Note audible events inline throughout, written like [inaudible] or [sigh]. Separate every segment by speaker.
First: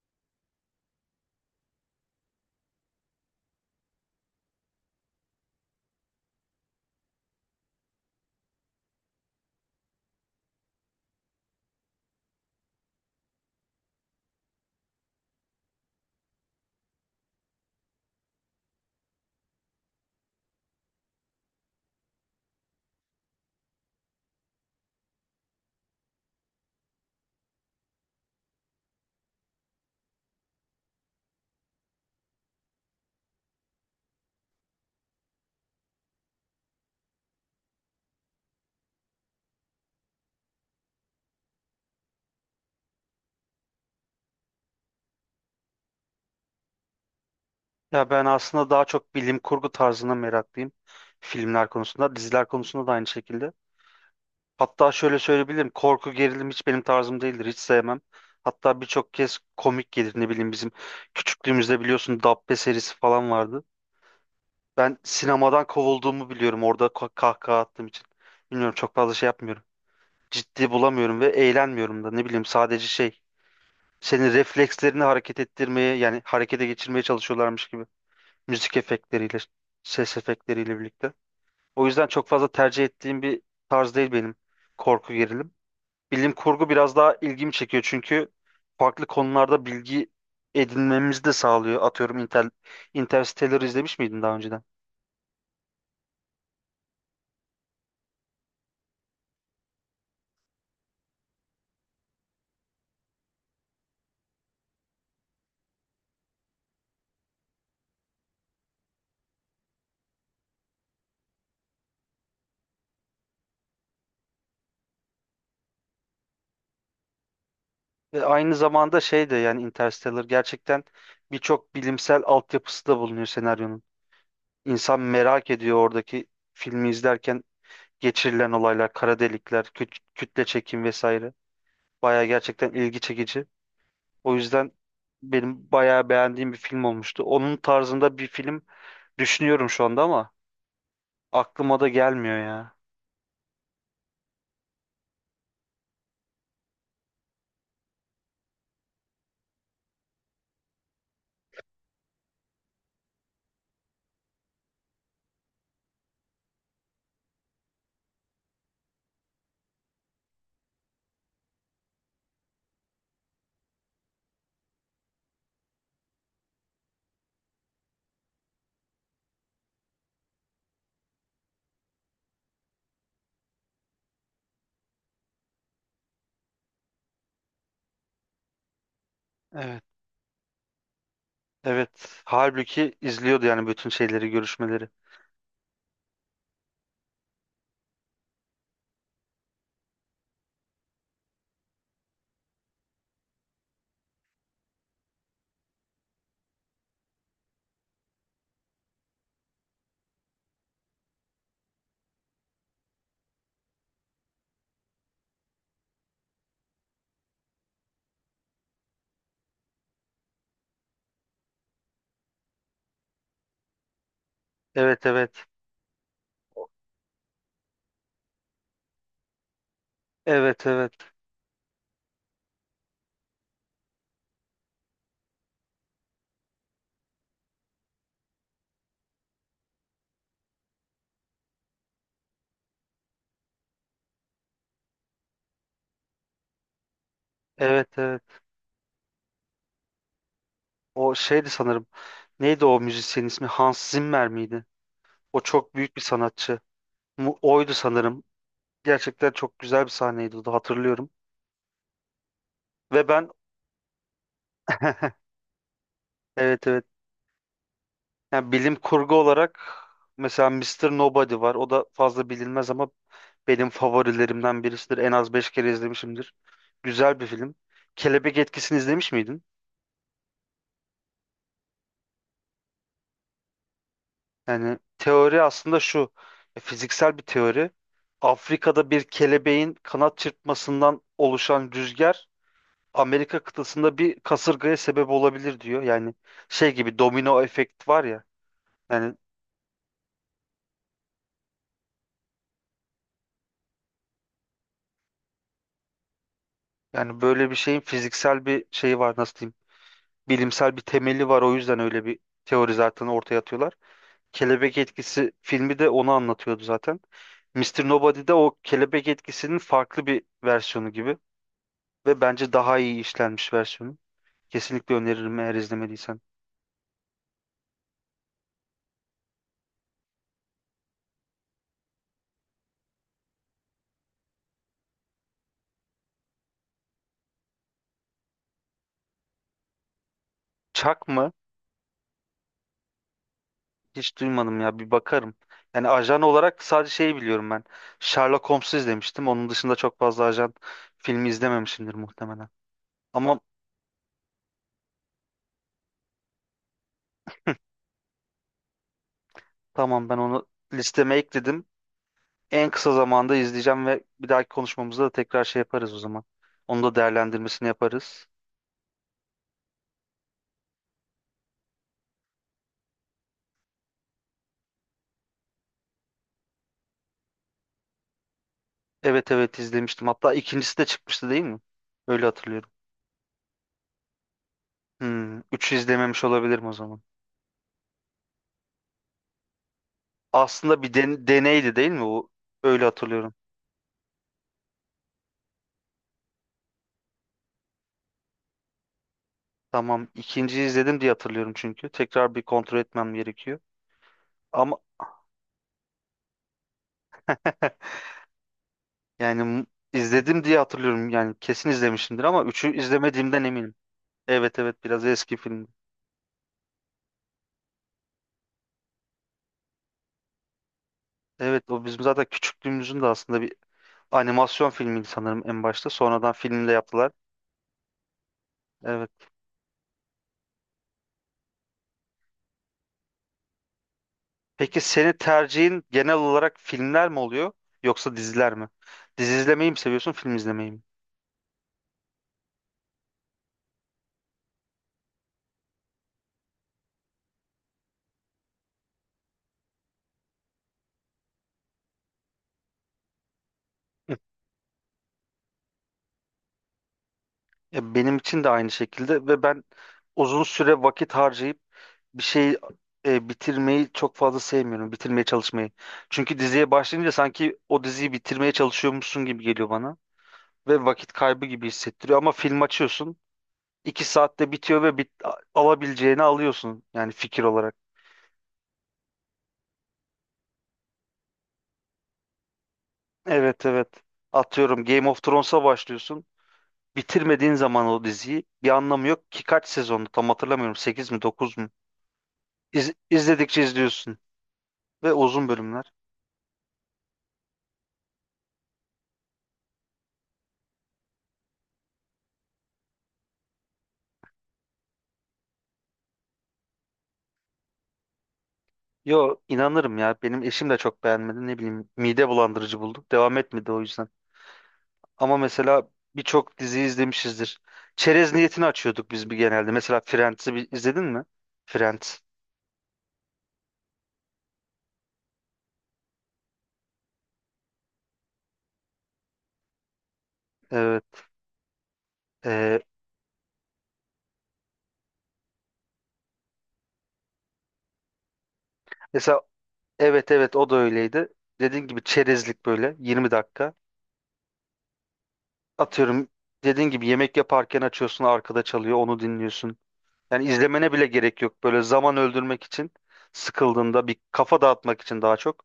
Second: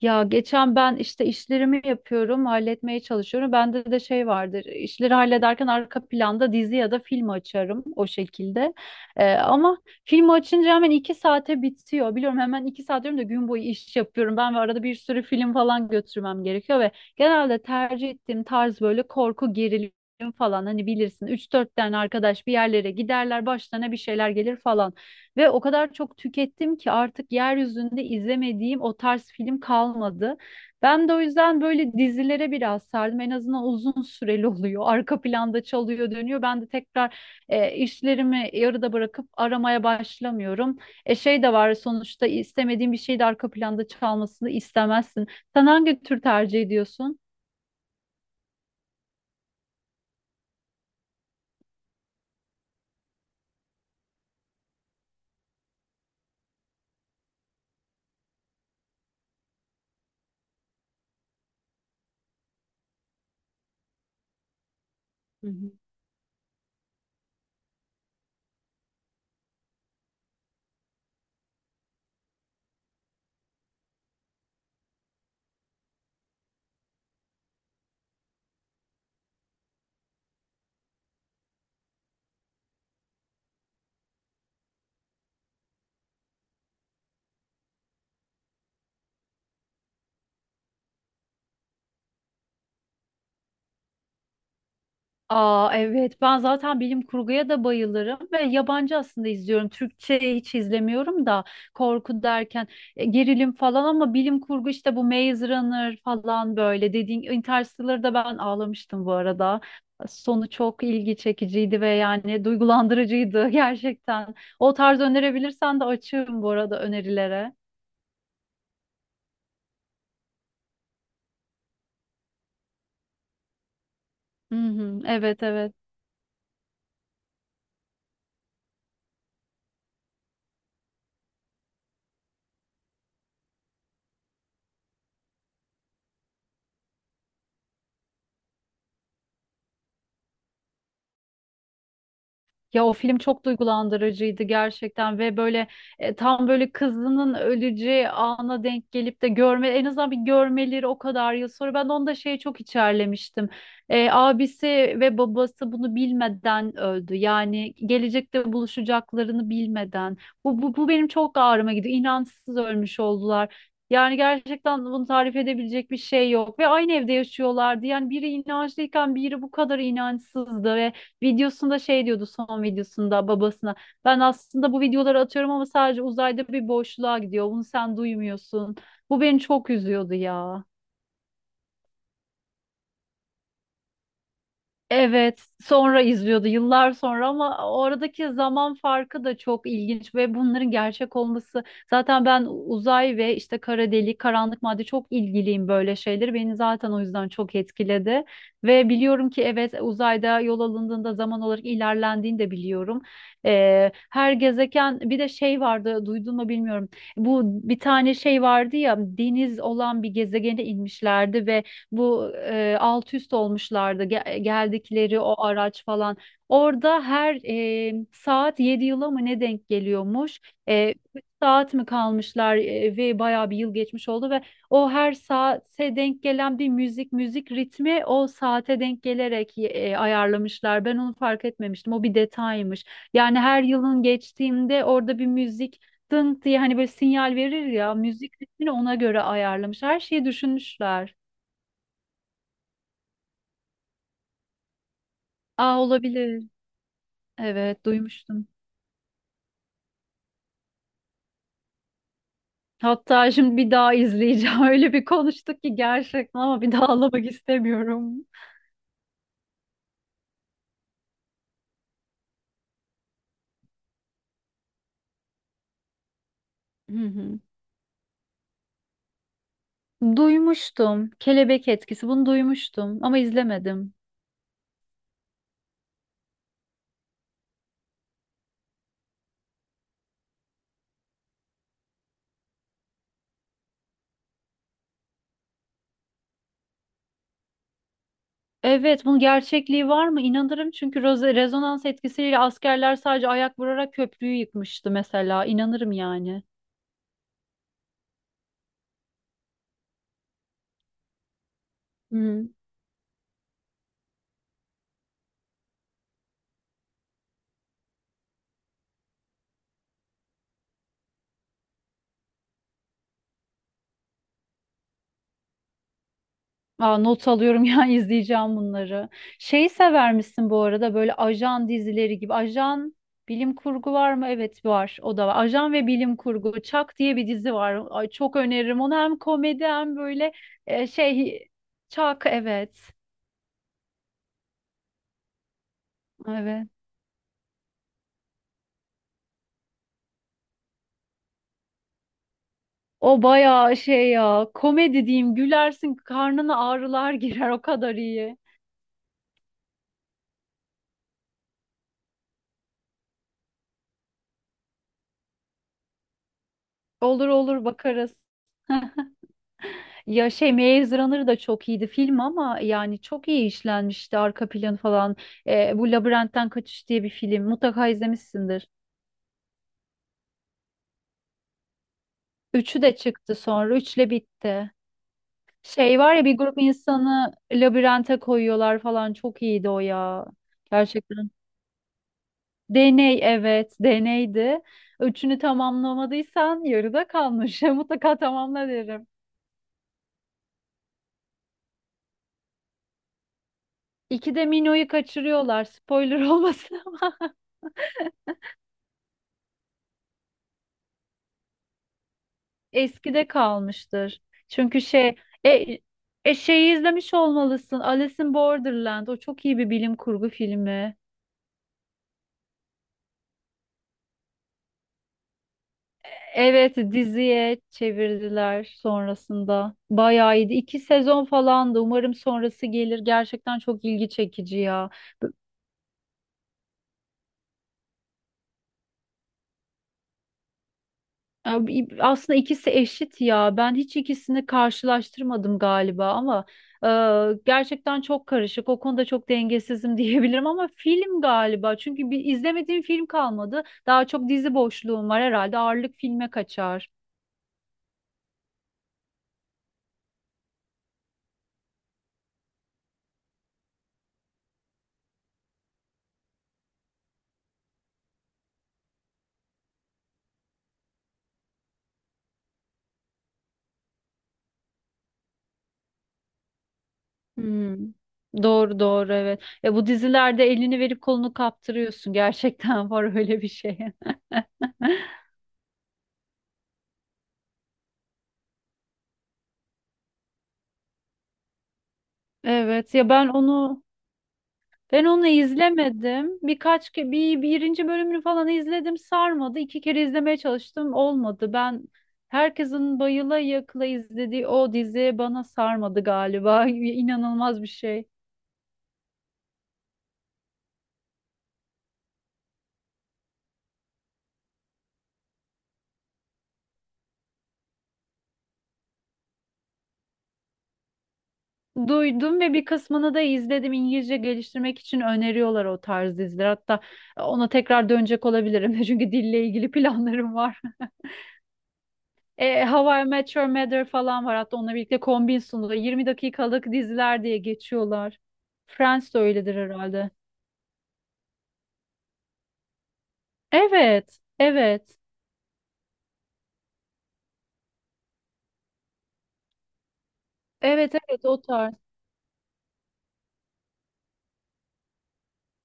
Speaker 1: Ya geçen ben işte işlerimi yapıyorum, halletmeye çalışıyorum. Bende de şey vardır. İşleri hallederken arka planda dizi ya da film açarım o şekilde. Ama filmi açınca hemen 2 saate bitiyor. Biliyorum hemen 2 saat diyorum da gün boyu iş yapıyorum. Ben ve arada bir sürü film falan götürmem gerekiyor ve genelde tercih ettiğim tarz böyle korku gerilim falan hani bilirsin üç dört tane arkadaş bir yerlere giderler başlarına bir şeyler gelir falan. Ve o kadar çok tükettim ki artık yeryüzünde izlemediğim o tarz film kalmadı. Ben de o yüzden böyle dizilere biraz sardım. En azından uzun süreli [laughs] oluyor. Arka planda çalıyor, dönüyor. Ben de tekrar işlerimi yarıda bırakıp aramaya başlamıyorum. Şey de var, sonuçta istemediğin bir şey de arka planda çalmasını istemezsin. Sen hangi tür tercih ediyorsun?
Speaker 2: Ya ben aslında daha çok bilim kurgu tarzına meraklıyım. Filmler konusunda, diziler konusunda da aynı şekilde. Hatta şöyle söyleyebilirim, korku gerilim hiç benim tarzım değildir, hiç sevmem. Hatta birçok kez komik gelir, ne bileyim bizim küçüklüğümüzde biliyorsun Dabbe serisi falan vardı. Ben
Speaker 1: Hı
Speaker 2: sinemadan
Speaker 1: hı.
Speaker 2: kovulduğumu biliyorum orada kahkaha attığım için. Bilmiyorum çok fazla şey yapmıyorum. Ciddi bulamıyorum ve eğlenmiyorum da ne bileyim sadece şey. Senin reflekslerini hareket ettirmeye yani harekete geçirmeye çalışıyorlarmış gibi, müzik efektleriyle, ses efektleriyle birlikte. O yüzden çok fazla tercih ettiğim bir tarz değil benim korku gerilim. Bilim kurgu biraz daha ilgimi çekiyor çünkü farklı konularda bilgi edinmemizi de sağlıyor. Atıyorum Interstellar izlemiş miydin daha önceden?
Speaker 1: Aa, evet, ben zaten bilim kurguya da bayılırım ve yabancı aslında izliyorum. Türkçe hiç izlemiyorum da korku derken gerilim falan ama bilim kurgu işte bu Maze Runner falan böyle dediğin Interstellar'da ben ağlamıştım bu arada. Sonu çok ilgi çekiciydi ve yani duygulandırıcıydı [laughs] gerçekten. O tarz önerebilirsen de açığım bu arada önerilere.
Speaker 2: Ve aynı zamanda şey de yani Interstellar gerçekten birçok bilimsel altyapısı da bulunuyor senaryonun.
Speaker 1: Hı
Speaker 2: İnsan
Speaker 1: hı, evet,
Speaker 2: merak
Speaker 1: evet.
Speaker 2: ediyor oradaki filmi izlerken geçirilen olaylar, kara delikler, kütle çekim vesaire. Baya gerçekten ilgi çekici. O yüzden benim bayağı beğendiğim bir film olmuştu. Onun tarzında bir film düşünüyorum şu anda ama aklıma da gelmiyor ya.
Speaker 1: Ya o film çok duygulandırıcıydı gerçekten ve böyle tam böyle kızının öleceği ana denk gelip de görme, en azından bir görmeleri o kadar yıl sonra, ben de onu da şeye çok içerlemiştim. Abisi ve babası bunu bilmeden öldü. Yani gelecekte buluşacaklarını bilmeden. Bu benim çok ağrıma gidiyor. İnançsız ölmüş oldular. Yani gerçekten bunu tarif edebilecek bir şey yok ve aynı evde yaşıyorlardı. Yani biri inançlıyken biri bu kadar inançsızdı. Videosunda şey diyordu, son videosunda babasına. Ben aslında bu videoları atıyorum ama sadece uzayda bir boşluğa gidiyor. Bunu sen duymuyorsun. Bu beni çok
Speaker 2: Evet,
Speaker 1: üzüyordu ya.
Speaker 2: evet. Halbuki izliyordu yani bütün şeyleri, görüşmeleri.
Speaker 1: Evet, sonra izliyordu yıllar sonra ama oradaki zaman farkı da çok ilginç ve bunların gerçek olması. Zaten ben uzay ve işte kara delik, karanlık madde, çok ilgiliyim böyle şeyleri. Beni zaten o yüzden çok etkiledi. Ve biliyorum ki, evet, uzayda yol alındığında zaman olarak ilerlendiğini de biliyorum. Her gezegen, bir de şey vardı, duydun mu bilmiyorum. Bu, bir tane şey vardı ya, deniz olan bir gezegene inmişlerdi ve bu alt üst olmuşlardı.
Speaker 2: Evet,
Speaker 1: Geldikleri o
Speaker 2: evet.
Speaker 1: araç falan. Orada her saat 7 yıla mı ne denk geliyormuş?
Speaker 2: Evet, evet.
Speaker 1: Üç saat mi kalmışlar ve bayağı bir yıl geçmiş oldu ve o her saate denk gelen bir müzik ritmi, o saate denk gelerek ayarlamışlar. Ben onu fark etmemiştim. O bir detaymış. Yani her yılın geçtiğinde orada bir müzik dınk diye, hani böyle sinyal verir
Speaker 2: Evet,
Speaker 1: ya,
Speaker 2: evet.
Speaker 1: müzik ritmini ona göre ayarlamış. Her şeyi
Speaker 2: O
Speaker 1: düşünmüşler.
Speaker 2: şeydi sanırım. Neydi o müzisyenin ismi? Hans Zimmer miydi? O çok
Speaker 1: Aa,
Speaker 2: büyük bir
Speaker 1: olabilir.
Speaker 2: sanatçı. Oydu
Speaker 1: Evet,
Speaker 2: sanırım.
Speaker 1: duymuştum.
Speaker 2: Gerçekten çok güzel bir sahneydi o da hatırlıyorum. Ve ben
Speaker 1: Hatta şimdi bir daha izleyeceğim. [laughs] Öyle bir
Speaker 2: [laughs]
Speaker 1: konuştuk ki gerçekten, ama
Speaker 2: evet,
Speaker 1: bir
Speaker 2: evet.
Speaker 1: daha ağlamak istemiyorum.
Speaker 2: Yani bilim kurgu olarak mesela Mister Nobody var. O da fazla bilinmez ama benim favorilerimden birisidir. En az 5 kere izlemişimdir.
Speaker 1: Hı
Speaker 2: Güzel bir
Speaker 1: hı.
Speaker 2: film. Kelebek Etkisi'ni izlemiş miydin?
Speaker 1: Duymuştum. Kelebek etkisi. Bunu duymuştum ama izlemedim.
Speaker 2: Yani teori aslında şu. Fiziksel bir teori. Afrika'da bir kelebeğin kanat çırpmasından oluşan rüzgar Amerika kıtasında bir kasırgaya sebep olabilir diyor. Yani şey gibi domino efekt var ya.
Speaker 1: Evet,
Speaker 2: Yani
Speaker 1: bunun gerçekliği var mı? İnanırım, çünkü rezonans etkisiyle askerler sadece ayak vurarak köprüyü yıkmıştı mesela. İnanırım yani.
Speaker 2: yani böyle bir şeyin fiziksel bir şeyi var, nasıl diyeyim? Bilimsel bir temeli var. O yüzden öyle bir
Speaker 1: Hı.
Speaker 2: teori zaten ortaya atıyorlar. Kelebek etkisi filmi de onu anlatıyordu zaten. Mr. Nobody'de o kelebek etkisinin farklı bir versiyonu gibi ve bence daha iyi işlenmiş versiyonu. Kesinlikle öneririm eğer izlemediysen.
Speaker 1: Aa, not alıyorum [laughs] ya, izleyeceğim bunları. Şeyi sever misin bu arada, böyle ajan dizileri gibi? Ajan bilim kurgu var mı? Evet, var. O da var. Ajan ve bilim kurgu. Çak diye bir dizi var. Ay, çok öneririm. Onu hem komedi hem böyle e,
Speaker 2: Chuck mı?
Speaker 1: şey Çak, evet.
Speaker 2: Hiç duymadım ya, bir bakarım. Yani ajan olarak
Speaker 1: Evet.
Speaker 2: sadece şeyi biliyorum ben. Sherlock Holmes'u izlemiştim. Onun dışında çok fazla ajan filmi izlememişimdir muhtemelen.
Speaker 1: O
Speaker 2: Ama
Speaker 1: bayağı şey ya, komedi diyeyim, gülersin, karnına ağrılar [laughs] girer, o kadar iyi.
Speaker 2: tamam, ben onu listeme ekledim. En kısa zamanda izleyeceğim ve bir dahaki konuşmamızda da tekrar şey yaparız o zaman. Onu da
Speaker 1: Olur olur,
Speaker 2: değerlendirmesini
Speaker 1: bakarız.
Speaker 2: yaparız.
Speaker 1: Ya şey, Maze Runner da çok iyiydi film, ama yani çok iyi işlenmişti arka planı falan. Bu Labirentten Kaçış diye bir film, mutlaka izlemişsindir.
Speaker 2: Evet, evet, izlemiştim. Hatta ikincisi de çıkmıştı değil mi? Öyle hatırlıyorum.
Speaker 1: Üçü de çıktı, sonra üçle bitti.
Speaker 2: Hmm, üçü
Speaker 1: Şey var
Speaker 2: izlememiş
Speaker 1: ya, bir grup
Speaker 2: olabilirim o zaman.
Speaker 1: insanı labirente koyuyorlar falan, çok iyiydi o ya.
Speaker 2: Aslında bir
Speaker 1: Gerçekten.
Speaker 2: deneydi değil mi bu? Öyle
Speaker 1: Deney,
Speaker 2: hatırlıyorum.
Speaker 1: evet, deneydi. Üçünü tamamlamadıysan yarıda kalmış. [laughs] Mutlaka tamamla derim.
Speaker 2: Tamam, ikinciyi izledim diye hatırlıyorum çünkü. Tekrar bir kontrol etmem gerekiyor.
Speaker 1: İkide
Speaker 2: Ama
Speaker 1: Mino'yu kaçırıyorlar. Spoiler [laughs] olmasın.
Speaker 2: [laughs] yani izledim diye hatırlıyorum. Yani kesin izlemişimdir ama üçü
Speaker 1: Eskide
Speaker 2: izlemediğimden eminim.
Speaker 1: kalmıştır.
Speaker 2: Evet,
Speaker 1: Çünkü
Speaker 2: evet, biraz eski film.
Speaker 1: e, şeyi izlemiş olmalısın. Alice in Borderland. O çok iyi bir bilim kurgu filmi.
Speaker 2: Evet, o bizim zaten küçüklüğümüzün de aslında bir animasyon filmiydi sanırım en başta. Sonradan filmde
Speaker 1: Evet,
Speaker 2: yaptılar.
Speaker 1: diziye çevirdiler
Speaker 2: Evet.
Speaker 1: sonrasında. Bayağı iyiydi. İki sezon falandı. Umarım sonrası gelir. Gerçekten çok ilgi çekici
Speaker 2: Peki
Speaker 1: ya.
Speaker 2: seni tercihin genel olarak filmler mi oluyor yoksa diziler mi? Dizi izlemeyi mi seviyorsun, film izlemeyi mi?
Speaker 1: Abi, aslında ikisi eşit ya. Ben hiç ikisini karşılaştırmadım galiba, ama gerçekten çok karışık. O konuda çok dengesizim [laughs] diyebilirim, ama film galiba. Çünkü bir izlemediğim film kalmadı. Daha
Speaker 2: Hı.
Speaker 1: çok dizi boşluğum var herhalde. Ağırlık filme kaçar.
Speaker 2: Ya benim için de aynı şekilde ve ben uzun süre vakit harcayıp bir şeyi bitirmeyi çok fazla sevmiyorum. Bitirmeye çalışmayı. Çünkü diziye başlayınca sanki o diziyi bitirmeye çalışıyormuşsun gibi geliyor bana ve vakit kaybı gibi hissettiriyor. Ama film açıyorsun, 2 saatte bitiyor ve alabileceğini alıyorsun yani fikir olarak.
Speaker 1: Hmm. Doğru doğru, evet. Ya bu dizilerde elini verip kolunu kaptırıyorsun. [laughs] Gerçekten var öyle bir
Speaker 2: Evet,
Speaker 1: şey.
Speaker 2: evet.
Speaker 1: [laughs]
Speaker 2: Atıyorum Game of Thrones'a başlıyorsun. Bitirmediğin zaman o diziyi bir anlamı yok ki, kaç sezondu tam hatırlamıyorum, 8 mi 9 mu? İz,
Speaker 1: Evet ya, ben
Speaker 2: izledikçe
Speaker 1: onu
Speaker 2: izliyorsun
Speaker 1: Ben
Speaker 2: ve
Speaker 1: onu
Speaker 2: uzun bölümler.
Speaker 1: izlemedim. Birkaç ke bir birinci bölümünü falan izledim. Sarmadı. İki kere izlemeye çalıştım. Olmadı. Ben herkesin bayıla yakla izlediği o dizi bana sarmadı galiba. [laughs] İnanılmaz bir şey.
Speaker 2: Yo, inanırım ya, benim eşim de çok beğenmedi, ne bileyim mide bulandırıcı bulduk, devam etmedi o yüzden. Ama mesela birçok dizi izlemişizdir. Çerez niyetini açıyorduk biz bir genelde. Mesela Friends'i bir, izledin mi? Friends.
Speaker 1: Duydum ve bir kısmını da izledim. İngilizce geliştirmek için öneriyorlar o tarz diziler. Hatta ona tekrar dönecek olabilirim. [laughs] Çünkü dille ilgili planlarım var.
Speaker 2: Evet. Ee,
Speaker 1: How I Met Your Mother falan var. Hatta onunla birlikte kombin sunuyor. 20 dakikalık diziler diye geçiyorlar. Friends de
Speaker 2: mesela
Speaker 1: öyledir herhalde.
Speaker 2: evet, evet, o da öyleydi. Dediğin gibi çerezlik böyle 20 dakika.
Speaker 1: Evet, evet.
Speaker 2: Atıyorum dediğin gibi yemek yaparken açıyorsun, arkada çalıyor, onu dinliyorsun. Yani izlemene
Speaker 1: Evet,
Speaker 2: bile
Speaker 1: evet, o
Speaker 2: gerek yok.
Speaker 1: tarz.
Speaker 2: Böyle zaman öldürmek için, sıkıldığında bir kafa dağıtmak için daha çok.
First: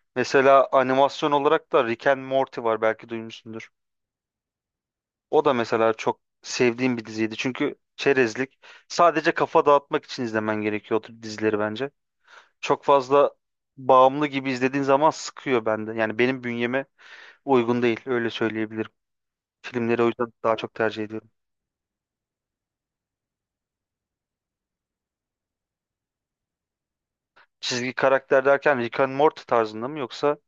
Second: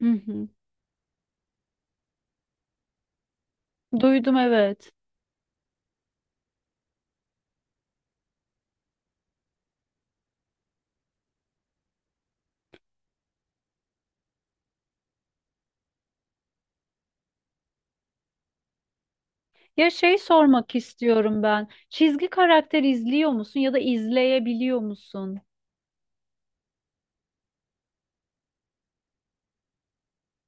Speaker 1: Hı hı.
Speaker 2: Mesela animasyon olarak da Rick and Morty var, belki duymuşsundur.
Speaker 1: Duydum, evet.
Speaker 2: O da mesela çok sevdiğim bir diziydi. Çünkü çerezlik, sadece kafa dağıtmak için izlemen gerekiyor o tür dizileri bence. Çok fazla bağımlı gibi izlediğin zaman sıkıyor bende. Yani benim bünyeme uygun değil öyle söyleyebilirim.
Speaker 1: Ya
Speaker 2: Filmleri o
Speaker 1: şey,
Speaker 2: yüzden daha çok
Speaker 1: sormak
Speaker 2: tercih ediyorum.
Speaker 1: istiyorum ben. Çizgi karakter izliyor musun, ya da izleyebiliyor musun?
Speaker 2: Çizgi karakter derken Rick and Morty tarzında mı yoksa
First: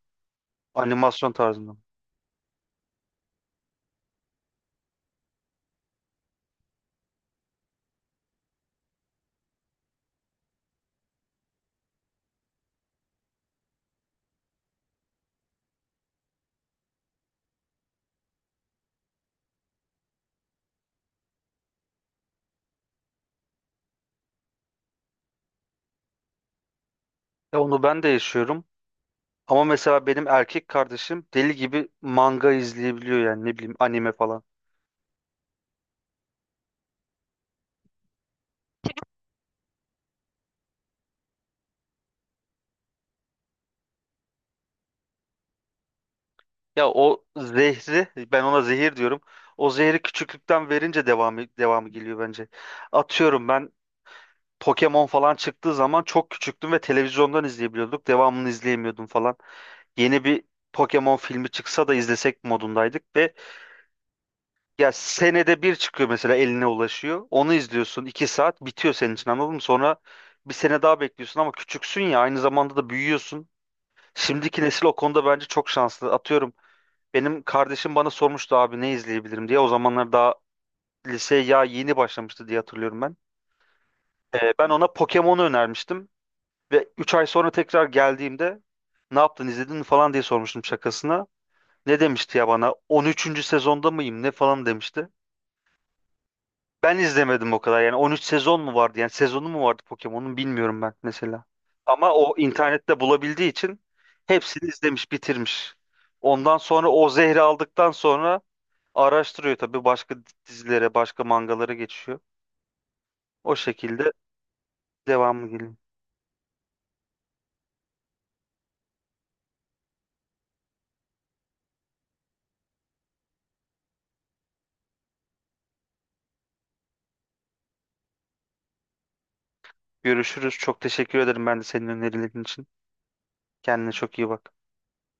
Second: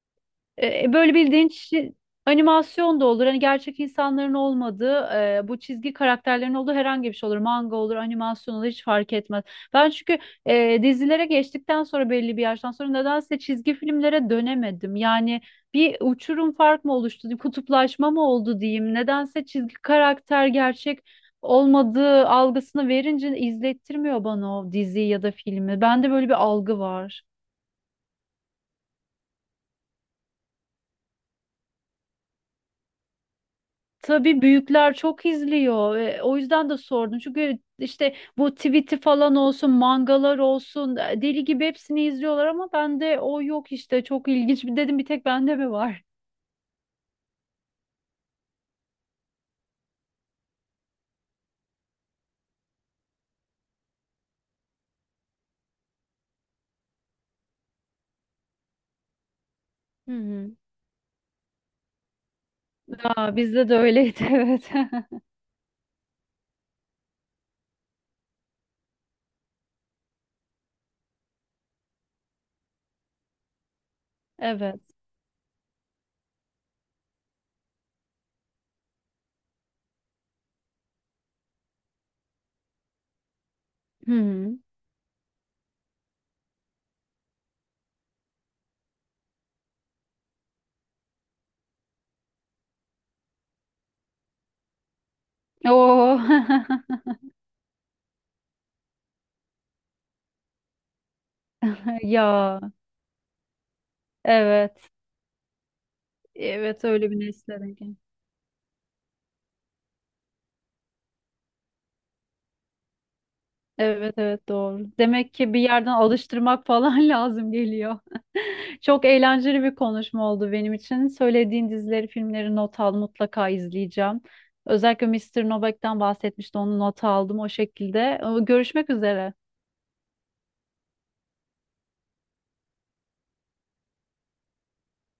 Speaker 1: Böyle
Speaker 2: animasyon
Speaker 1: bildiğin
Speaker 2: tarzında mı?
Speaker 1: animasyon da olur. Hani gerçek insanların olmadığı, bu çizgi karakterlerin olduğu herhangi bir şey olur. Manga olur, animasyon olur, hiç fark etmez. Ben çünkü dizilere geçtikten sonra, belli bir yaştan sonra, nedense çizgi filmlere dönemedim. Yani bir uçurum fark mı oluştu, kutuplaşma mı oldu diyeyim. Nedense çizgi karakter gerçek olmadığı algısını verince izlettirmiyor bana o diziyi ya da filmi. Bende böyle bir algı var.
Speaker 2: E, onu ben de yaşıyorum. Ama mesela benim erkek kardeşim deli gibi manga izleyebiliyor, yani ne bileyim anime
Speaker 1: Tabii
Speaker 2: falan.
Speaker 1: büyükler çok izliyor ve o yüzden de sordum. Çünkü işte bu tweet'i falan olsun, mangalar olsun, deli gibi hepsini izliyorlar ama bende o yok işte. Çok ilginç. Dedim, bir tek bende mi var?
Speaker 2: Ya o zehri, ben ona zehir diyorum. O zehri küçüklükten verince devamı geliyor bence. Atıyorum ben Pokemon falan çıktığı zaman çok küçüktüm ve televizyondan izleyebiliyorduk. Devamını izleyemiyordum falan.
Speaker 1: Hı
Speaker 2: Yeni bir
Speaker 1: hı.
Speaker 2: Pokemon filmi çıksa da izlesek modundaydık ve
Speaker 1: Aa, bizde de öyleydi [laughs] evet.
Speaker 2: ya
Speaker 1: [laughs]
Speaker 2: senede bir çıkıyor mesela, eline ulaşıyor. Onu izliyorsun. 2 saat bitiyor senin için, anladın mı? Sonra bir sene daha bekliyorsun ama küçüksün ya, aynı zamanda da büyüyorsun. Şimdiki
Speaker 1: Evet.
Speaker 2: nesil o konuda bence çok şanslı. Atıyorum benim kardeşim bana sormuştu, abi ne izleyebilirim diye. O zamanlar daha liseye ya yeni başlamıştı diye hatırlıyorum ben.
Speaker 1: Hı hı.
Speaker 2: Ben ona Pokemon'u önermiştim. Ve 3 ay sonra tekrar geldiğimde ne yaptın, izledin mi falan diye sormuştum şakasına. Ne demişti ya bana, 13'üncü sezonda mıyım ne falan demişti.
Speaker 1: Oo.
Speaker 2: Ben
Speaker 1: [laughs]
Speaker 2: izlemedim o kadar. Yani 13 sezon mu vardı? Yani sezonu mu vardı Pokemon'un, bilmiyorum ben mesela. Ama o
Speaker 1: Ya.
Speaker 2: internette bulabildiği için hepsini
Speaker 1: Evet.
Speaker 2: izlemiş, bitirmiş. Ondan
Speaker 1: Evet,
Speaker 2: sonra o
Speaker 1: öyle bir
Speaker 2: zehri
Speaker 1: nesle denk
Speaker 2: aldıktan
Speaker 1: geldik.
Speaker 2: sonra araştırıyor tabii, başka dizilere, başka mangalara geçiyor. O şekilde
Speaker 1: Evet, evet, doğru. Demek
Speaker 2: devamı
Speaker 1: ki bir
Speaker 2: geliyor.
Speaker 1: yerden alıştırmak falan [laughs] lazım geliyor. Çok eğlenceli bir konuşma oldu benim için. Söylediğin dizileri, filmleri not al, mutlaka izleyeceğim. Özellikle Mister Novak'tan bahsetmişti, onu not aldım o şekilde. Görüşmek üzere.
Speaker 2: Görüşürüz. Çok teşekkür ederim ben de senin önerilerin için. Kendine çok iyi bak.